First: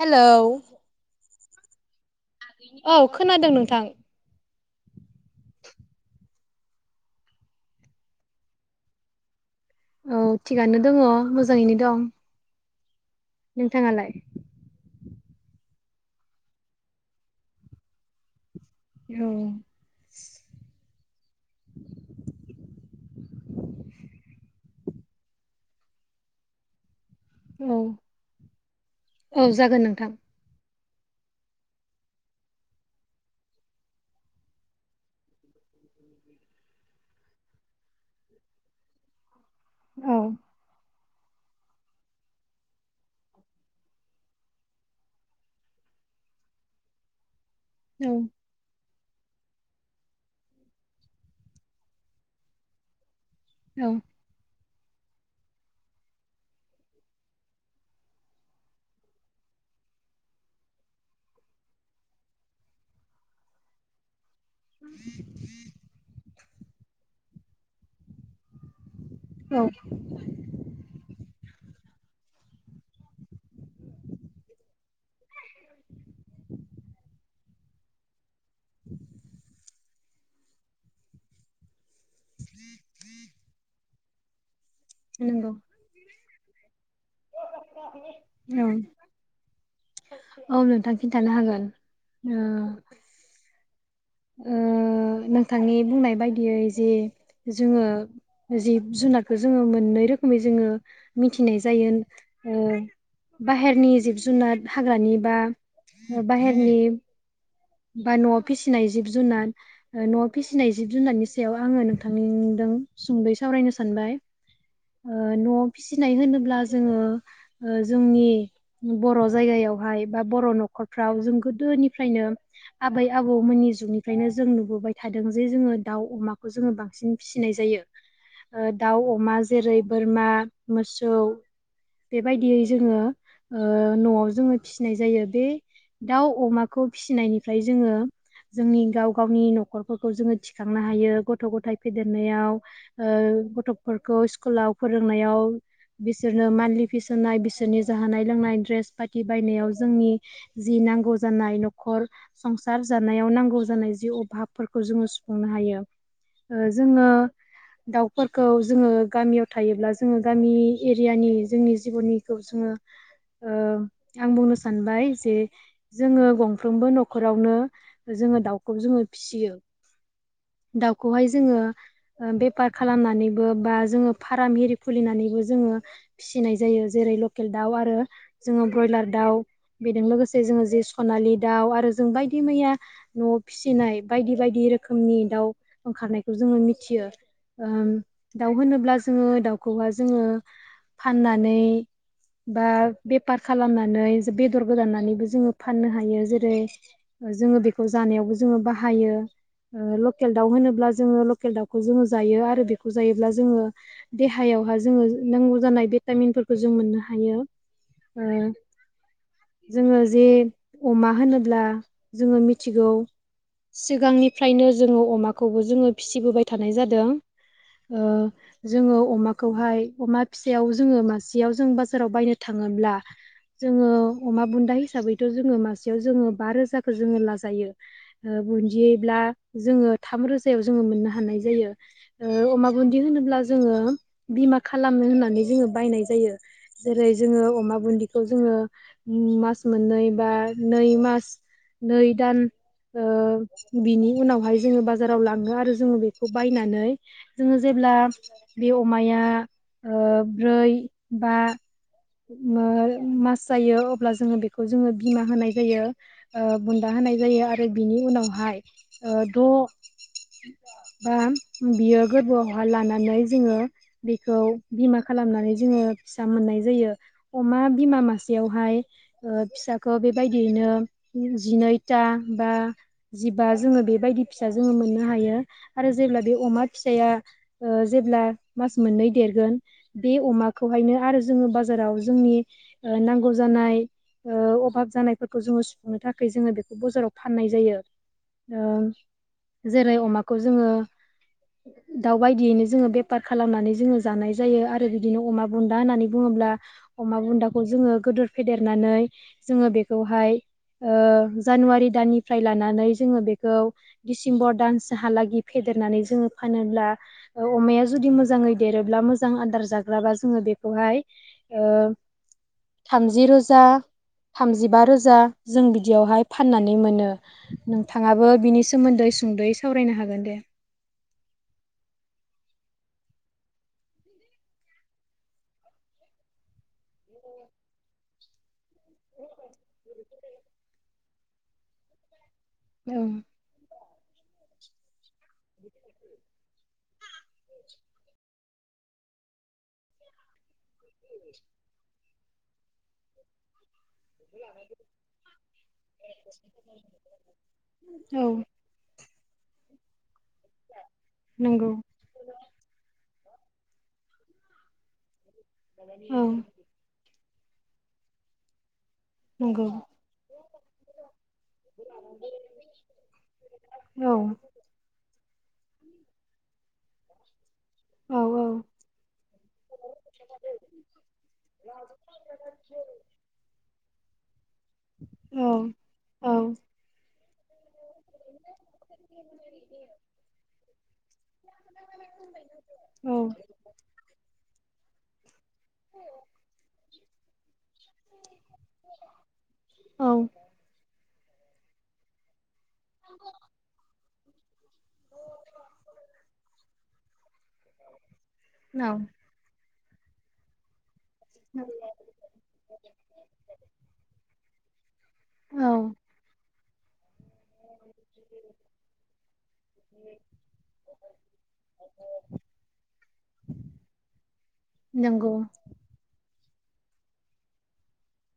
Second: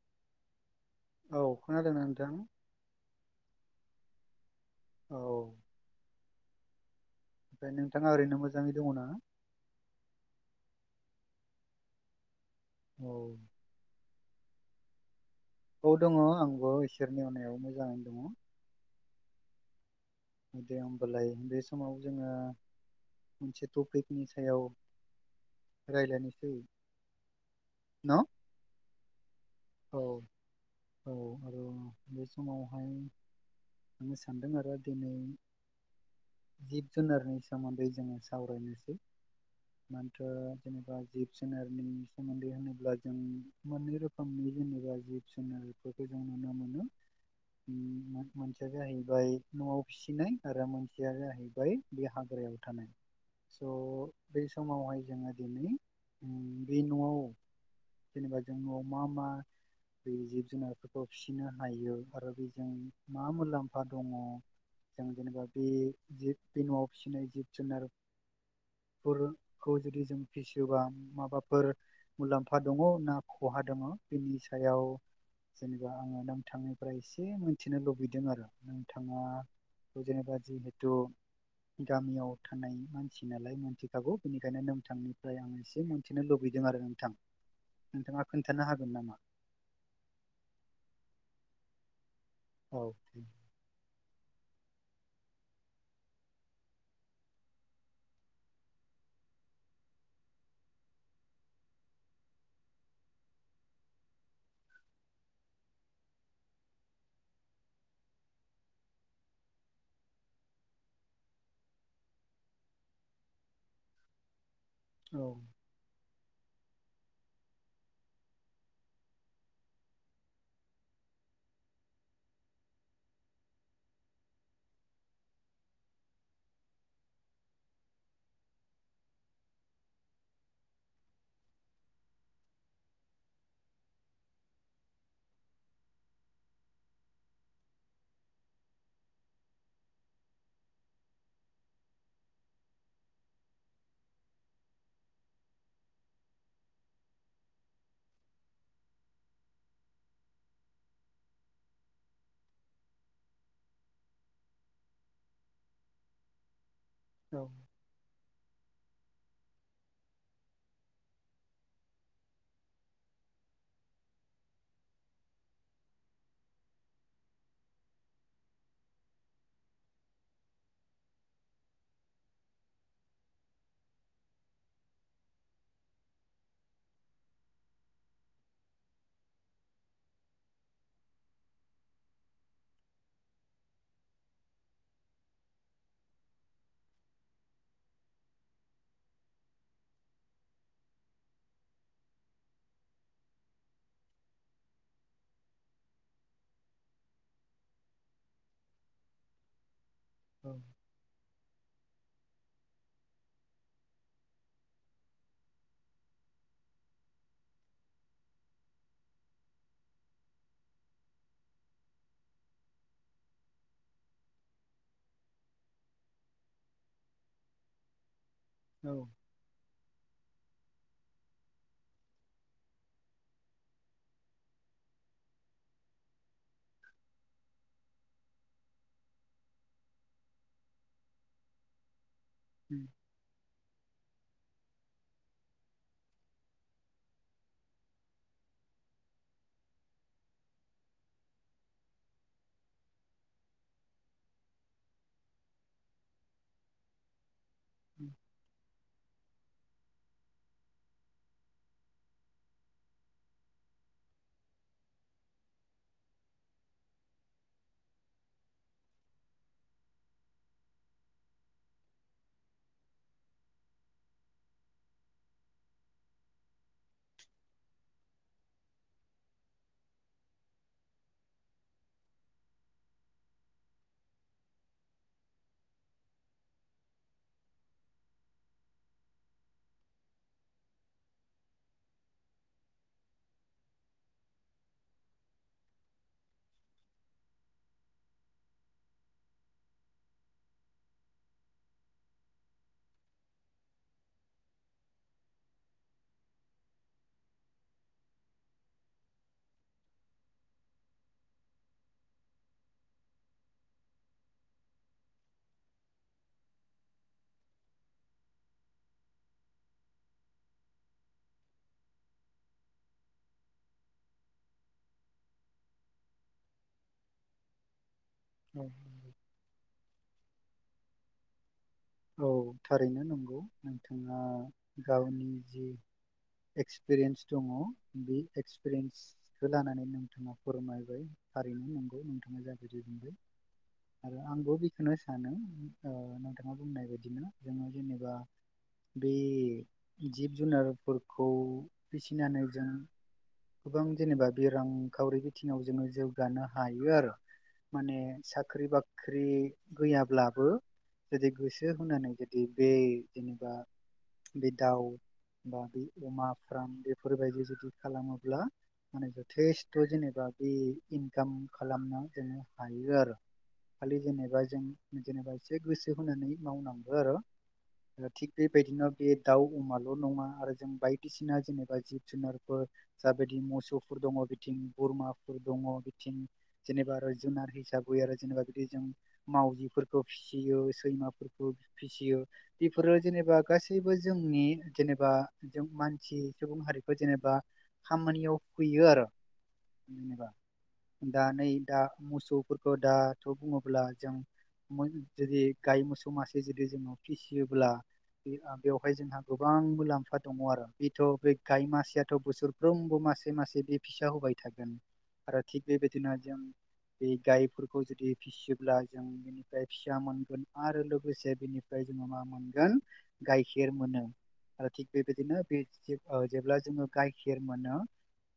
हेल' औ खोनादोंना नोंथां औ खोनादों नोंथां औ ओमफ्राय नोंथाङा ओरैनो मोजाङै दङ ना औ थिगानो दङ मोजाङैनो दं औ नोंथाङालाय औ दङ आंबो इसोरनि अनायाव मोजाङैनो दङ औ दे होमबालाय बे समाव जोङो मोनसे टपिकनि सायाव रायज्लायनोसै औ न औ जागोन औ नोंथां औ आरो बे समावहाय आङो सानदों आरो दिनै जिब जुनारनि सोमोन्दै जोङो सावरायनोसै। औ मानोथो जेनेबा जिब जुनारनि सोमोन्दै होनोब्ला जों मोनै रोख खोमनि जेनेबा जिब जुनारफोरखौ जों नुनो मोनो औ उम मोनसेया जाहै बेवहाय न'आव फिसिनाय आरो मोनसेया जाहैबाय बे हाग्रायाव थानाय। स बेस समावहाय जोङो दिनै बे न'आव जेनेबा जों न'आव मा मा? बे जिब जुनारफोरखौ फिसिनो हायो आरो बेजों मा मुलाम्फा दङ। जों जेनेबा बे जिब न'आव फिसिनाय जिब जुनार। औ फोरखौ जुदि जों फिसियोबा माबाफोर मुलाम्फा दङ ना खहा दङ बिनि सायाव जेनेबा आंङो नोंथांनिफ्राय एसे मिथिनो लुबैदों आरो नोंथाङा जेनेबा जिहेथु गामियाव थानाय मानसि नालाय मोनथिखागौ बेनिखायनो नों नोंथांनिफ्राय नंगौ आं एसे मिथिनो लुबैदों आरो नोंथां। नोंथाङा [unintelligible] खोन्थानो हागोन नामा? औ नोंथां खिन्थानो हागोन। ओ औे। ओ नोंथांनि बुंनाय बायदियै जि जोंङो जिब जुनारखौ जोंङो मोननै रोखोमै जोंङो मिथिनाय जायो। ओ बाहेरनि जिब-जुनार हाग्रानि बा बाहेरनि बा न'आव फिसि नाय जिब-जुनार ओ न'आव फिसिनाय जिब-जुनारनि सायाव आंङो नोंथांदों सुंद'यै सावराय सानबाय। [inaudible] ओ न'आव फिसिनाय होनोब्ला जोंङो ओ जोंनि बर' जायगायावहाय बा बर' न'खरफ्राव जों गोदो निफ्रायनो आबै आब बौमोननि जुगनिफ्रायनो जों नुबोबाय थादों जे जोंङो दाउ अमाखौ जोंङो बांसिन फिसिनाय जायो। ओ दाउ, अमा जेरै बोरमा, मोसौ बेबायदियै जोंङो ओ न'आव जोंङो फिसिनाय जायो बे दाउ अमाखौ फिसिनायनिफ्राय जोंङो जोंनि गाव गावनि नख'रफोरखौ जोंङो थिखांनो हायो गथ' ग'थाय फेदेरनायाव ओ ओ गथ'फोरखौ स्कुलाव फोरोंनायाव बिसोरनो मानलि फिस होनाय बिसोरनि जानाय लोंनाय ड्रेस पाटि बायनायाव जोंनि जि नांगौ जानाय न'खर संसार जानायाव नांगौ जानाय जि अभाबफोरखौ जोंङो सुफुंनो हायो। ओ जोङो औ दाउफोरखौ जोङो गामियाव थायोब्ला जोङो गामि एरियानि जोंनि जिबनिखौ जोङो ओ आं बुंनो सानबाय जे जोङो गंफ्रोमबो न'खरावनो जोंङो दाउखौ जोंङो फिसियो। [inaudible] दाउखौहाय जोंङो ओ बेफार खालामनानैबो बा जोंङो फार्म इरि खुलिनानैबो जोङो फिसिनाय जायो जेरै लकेल दाउ आरो जोंङो ब्रयलार दाउ बेदों लोगोसे जोङो सनालि दाउ आरो जों बायदि बायदि मैया न'आव फिसिनाय बायदि बायदि रोखोमनि दाउ ओंखारनायखौ जोंङो मिथियो। ओम दाउ होनोब्ला जोंङो दाउखौहाय जोंङो फाननानै बा बेफार खालामनानै बेद'र गोदाननानैबो जोंङो फाननो हायो। जेरै जोंङो बेखौ जानायावबो जोङो बाहायो ओ लकेल औ दाउ होनोब्ला जोंङो लकेल दाउखौ जोंङो जायो आरो बेखौ जायोब्ला जोंङो देहायावहाय जोंङो नांगौ जानाय भिटामिनफोरखौ जों मोननो हायो। [inaudible] जोंङो जे अमा होनोब्ला। जोंङो मिथिगौ। सिगांनिफ्रायनो जोंङो अमाखौबो जोंङो फिसिबोबाय थानाय जादों। जोंङो औ अमाखौहाय अमा। फिसायाव जोंङो मासेयाव जों बाजाराव बायनो थांङोब्ला। जोंङो अमा बुन्दा हिसाबैथ जोंङो मासेयाव जोंङो बा रोजा। जोङो लाजायो बुन्दिब्ला जोङो थाम रोजायाव जोङो मोननो हानाय जायो। अमा उम बुन्दि होनोब्ला जोङो बिमा खालामनो होननानै जोङो बायनाय जायो जेरै जोङो अमा बुदिखौ जोङो मास मोननै बा नै मास नै दान ओ बिनि उनावहाय जोङो बाजाराव लाङो आरो जोङो बेखौ बायनानै जोङो जेब्ला उम बे अमाया ओ ब्रै बा मास जायो अब्ला जोङो बेखौ जोङो बिमा होनाय जायो। बुन्दा होनाय जायो आरो बिनि उनावहाय द' [inaudible] बा बियो गोरबोआवहााय लानानै जोङो बेखौ बिमा खालामनानै जोङो फिसा मोननाय जायो अमा बिमा मासेयावहाय ओ फिसाखौ बेबायदियैनो जिनैथा बा जिबा जोङो बेबायदि फिसा जोङो मोननो हायो आरो जों जेब्ला बे अमा फिसया ओ जेब्ला मास मोननै देरगोन बे अमाखौहायनो दा आरो जोङो बाजाराव जोंनि नांगौ जानाय अभाब जानायफोरखौ जोङो सुफुंनो थाखाय जोङो बेखौ बाजाराव फाननाय जायो। जेरै अमाखौ जोङो। दाउ बायदियैनो जोङो बेफार खालामनानै जोङो जानाय जायो आरो बिदिनो अमा बुन्दा होननानै बुङोब्ला होनब्ला अमा बुन्दाखौ जोङो गदोर फेदेरनानै जोङो बेखौहाय ओ [inaudible] जानुवारि दाननिफ्राय लानानै जोङो बेखौ डिसेम्बर दानहालागै फेदेरनानै जों जोङो फानोब्ला अमाया जुदि मोजाङै देरोब्ला मोजां आदार जाग्राबा जोङो बेखौहाय थामजि रोजा थामजिबा रोजा जों बिदियावहाय फाननानै मोनो नोंथाङाबो औ बिनि सोमोन्दै सुंद'यै सावरायनो हागोन। दे औ थारैनो नंगौ नोंथाङा गावनि जि एक्सपिरियेन्स दङ बे एक्सपिरियेन्सखौ लानानै नोंथाङा फोरमायबाय थारैनो नंगौ औ नोंथां आरो आंबो बेखौनो सानो नोंथाङा। बुंनाय बायदिनो जोङो जेनेबा बे जिब जुनार फोरखौ फिसिनानै जों गोबां जेनेबा बे रांखावरि बिथिङाव जोङो जौगानो हायो आरो। माने औ साख्रि बाख्रि गैयाब्लाबो जुदि नंगौ गोसो होनानै जुदि बे जेनेबा बे दाउ बा बे औ अमा फ्राम बेफोरबायदि जुदि खालामोब्ला माने नंगौ जथेस्थ' जेनेबा बे इनकाम खालामनो हायो आरो। खालि औ जेनेबा जों जेनेबा एसे गोसो होनानै मावनांगौ आरो। औ थिग बेबायदिनो बे दाउ अमाल' नङा आरो जों बायदिसिना जेनेबा जिब जुनारफोर जाबायदि मोसौफोर दङ बिथिं औ बोरमाफोर दङ बिथिं औ जेनेबा आरो जुन हिसाबै आरो जेनेबा बि जों मावजिफोरखौ फिसियो। माफोरखौ फिसियो बेफोरो औ जेनेबा गासैबो जोंनि जेनेबा जों मानसि सुबुं हारिखौ जेनेबा खामानियाव हैयो आरो होमबा औ दा नै दा मोसौफोरखौ दाथ' बुङोब्ला जों जुदि गाय मोसौ मासे जुदि जोङो फिसियोब्ला बेवहाय जोंहा गोबां मुलाम फा दङ आरो बे थ' बे गाय मासेयाथ' बोसोरफ्रोमबो मासे मासे बे फिसा होबाय थागोन आरो थिग औ बेबायदिनो जों बे गायफोरखौ जुदि फिसियोब्ला जों बेनिफ्राय फिसा मोनगोन आरो लोगोसे बेनिफ्राय जोङो मा मोनगोन गाइखेर मोनो आरो थिग नंगौ बेबायदिनो बे [unintelligible] जेब्ला जोङो गाइखेर मोनो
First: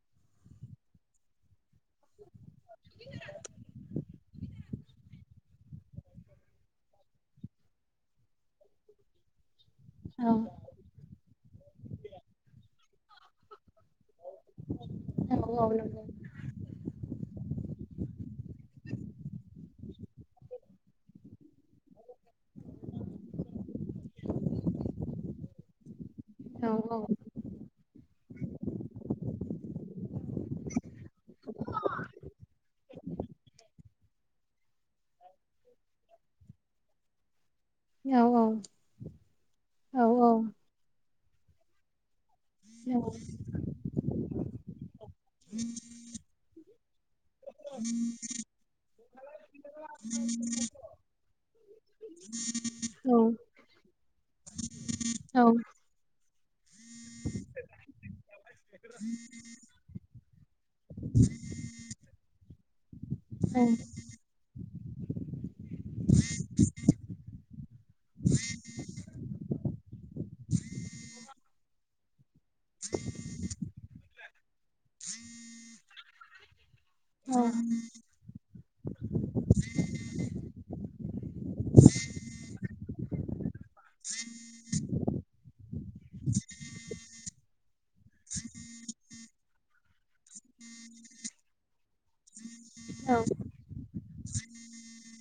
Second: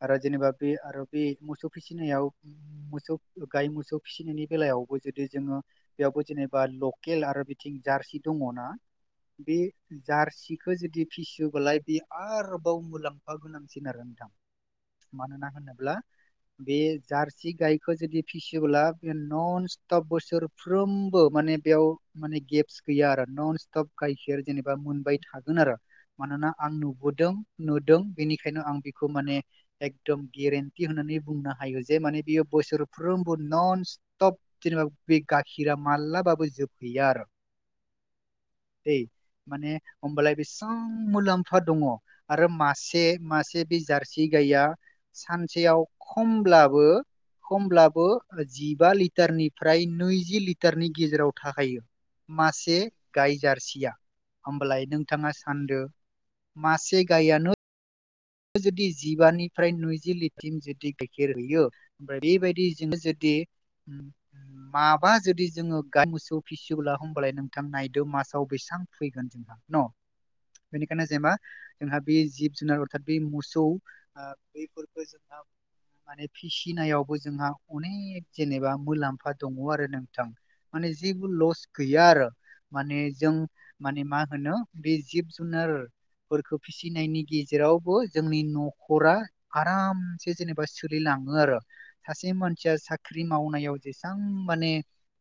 आरो जेनेबा बे आरो बे मोसौ फिसिनायाव मोसौ गाय मोसौ फिसिनायनि बेलायावबो जुदि जोङो बेयावबो जेनेबा ल केल आरो बिथिं जारसि दङना बे औ जारसिखौ जुदि फिसियो बोलाय बे आरोबाव मुलाम्फा गोनांसिन आरो नोंथां औ मानोना औ होनोब्ला बे जारसि गायखौ जुदि फिसियोब्ला बे नन स्टप बोसोरफ्रोमबो माने बेयाव माने गेब स गैया आरो नन स्टप गाइखेर जेनेबा मोनबाय थागोन आरो मानोना आं नंगौ नुबोदों नुदों बेनिखायनो आं बेखौ माने एकदम गेरेन्टि होना नै बुंनो हायो जे माने बियो बोसोर फ्रोमबो नन स्टप जेनेबा बे गाखिरा मालाबाबो जोबहैया आरो दै माने औ होमबालाय बेसां मुलाम्फा दङ। आरो मासे मासे बे जारसि गाइया सानसेयाव खमब्लाबो खमब्लाबो जिबा लिटारनिफ्राय नैजि लिटारनि गेजेराव थाखायो मासे गाय जारसिया होमबालाय नोंथाङा औ सानदो मासे गायानो जुदि जिबानिफ्राय नैजि लिटिम जुदि गाइखेर हैयो ओमबा बेबायदि बिदिनो जुदि माबा जुदि जोङो गाद मोसौ फिसिवोबोला होमबालाय नोंथां नायदो मासाव बेसां फैगोन जोंहा न' बेनिखायनो जेनेबा जोंहा बे जिब जुनार बे मोसौ ओ बेफोरखौ जोंहा माने फिसि फिनायावबो जोंहा अनेक जेनेबा मुलाम्फा दङो आरो नोंथां माने जेबो लस गैया आरो माने जों माने मा होनो बे जिब जुनारफोरखौ फिसिनायनि गे जेरावबो जोंनि न'खरा आरामसे जेनेबा सोलिलाङो आरो सासे मान सिया साख्रि मावनायाव जेसां माने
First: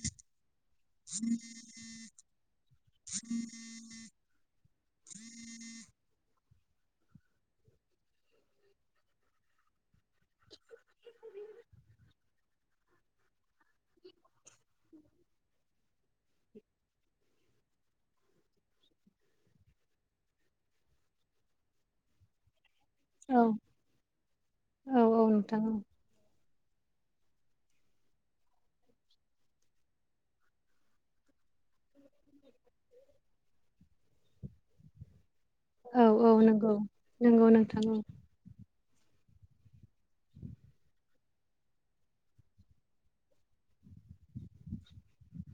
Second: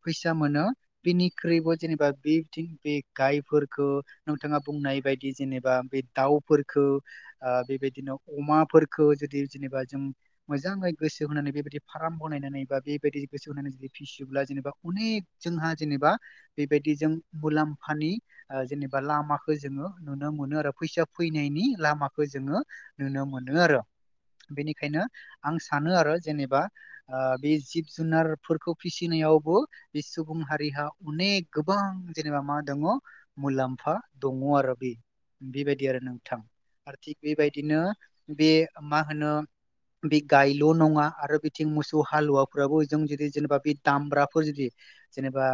फैसा मोनो बिनिख्रुइबो जेनेबा बे थिन बे गायफोरखौ नोंथाङा बुंनाय बायदि जेनेबा बे दाउफोरखौ ओ बेबायदिनो अमाफोरखौ जुदि जेनेबा जों मोजाङै गोसो होनानै बेबायदि फाराग फाम बनायनै बा बेबायदि गोसो होनानै जुदि फिसियोब्ला जेनेबा अनेक जोंहा जेनेबा बेबायदि जा जों मुलामफानि ओ जेनेबा लामाखौ जोङो नुनो मोनो आरो फैसा फैनायनि लामाखौ जोङो नुनो मोनो आरो बेनिखायनो औ औ आं नोंथां सानो आरो जेनेबा ओ बे जिब जुनारफोरखौ फिसिनायावबो बे सुबुं हारिहा अनेक गोबां बां जेनेबा मा दङो मुलाम्फा दङो आरो बे बेबायदि औ आरो औ नोंथां नंगौ आरो थिग नंगौ बेबायदिनो नोंथां औ बे मा होनो बे गायल' नङा आरो बिथिं मोसौ हालुवाफोराबो जों जुदि जेनेबा बे दामब्राखौ जुदि जेनेबा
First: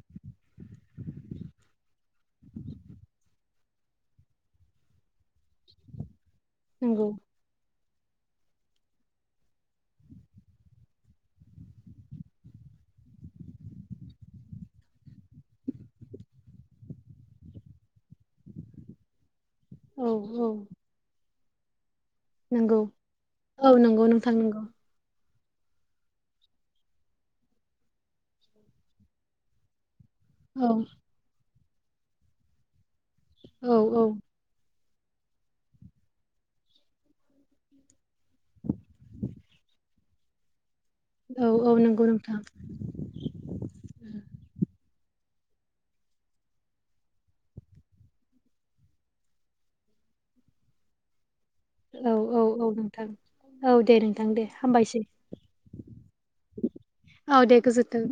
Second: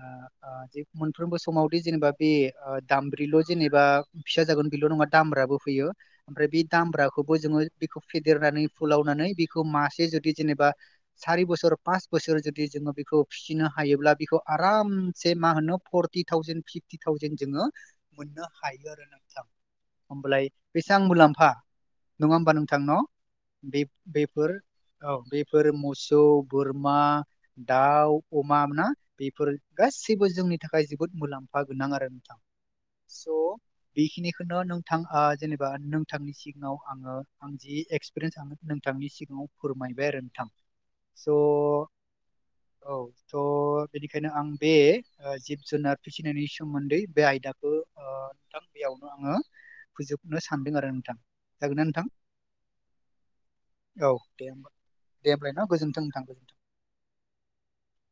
ओ‌ मोनफ्रोमबो समावदि जेनेबा बे ओ दामब्रिल' जेनेबा ओ फिसा जागोन बेल' नङा दामब्राबो फैयो ओमफ्राय बे नंगौ दामब्राखौबो जोङो बेखौ फेदेरनानै फुलावनानै बिखौ मासे जुदि जेनेबा सारि बोसोर पास बोसोर जुदि जोङो बेखौ फिसिनो हायोब्ला बेखौ आरामसे मा होनो फरटि थावजेन फिफटि थावजेन जोङो मोननो हायो आरो नोंथां औ होमबालाय औ बेसां मुलाम्फा नङा होमबा नोंथां नंगौ न औ बे नंगौ नोंथां बेफोर नंगौ औ बे बेफोर मोसौ बोरमा दाउ अमा ना बेफोर गासैब गासैबो जोंनि औ थाखाय जोबोद मुलाम्फा गोनां आरो नोंथां स औ औ बेखिनिखौनो नों! नोंथ जेनेबा नोंथांनि सिगाङाव आङो आं जि एक्सपिरियेन्स आङ नोंथांनि सिगाङाव फोरमाय बाय आरो नोंथां। स औ औ नंगौ नोंथां औ स बेनिखायनो आं बे जिब जुनार फिसिनायनि सोमोन्दै बे आयदाखौ ओ नोंथां बेयावनो आङो फोजोबनो सान्दों आरो नोंथां जागोन ना नोंथां औ औ औ नोंथां। औ दे नोंथां दे हामबायसै। दे होमब्लाय ना गोजोन्थों नोंथां गोजोन्थों औ दे गोजोनथों।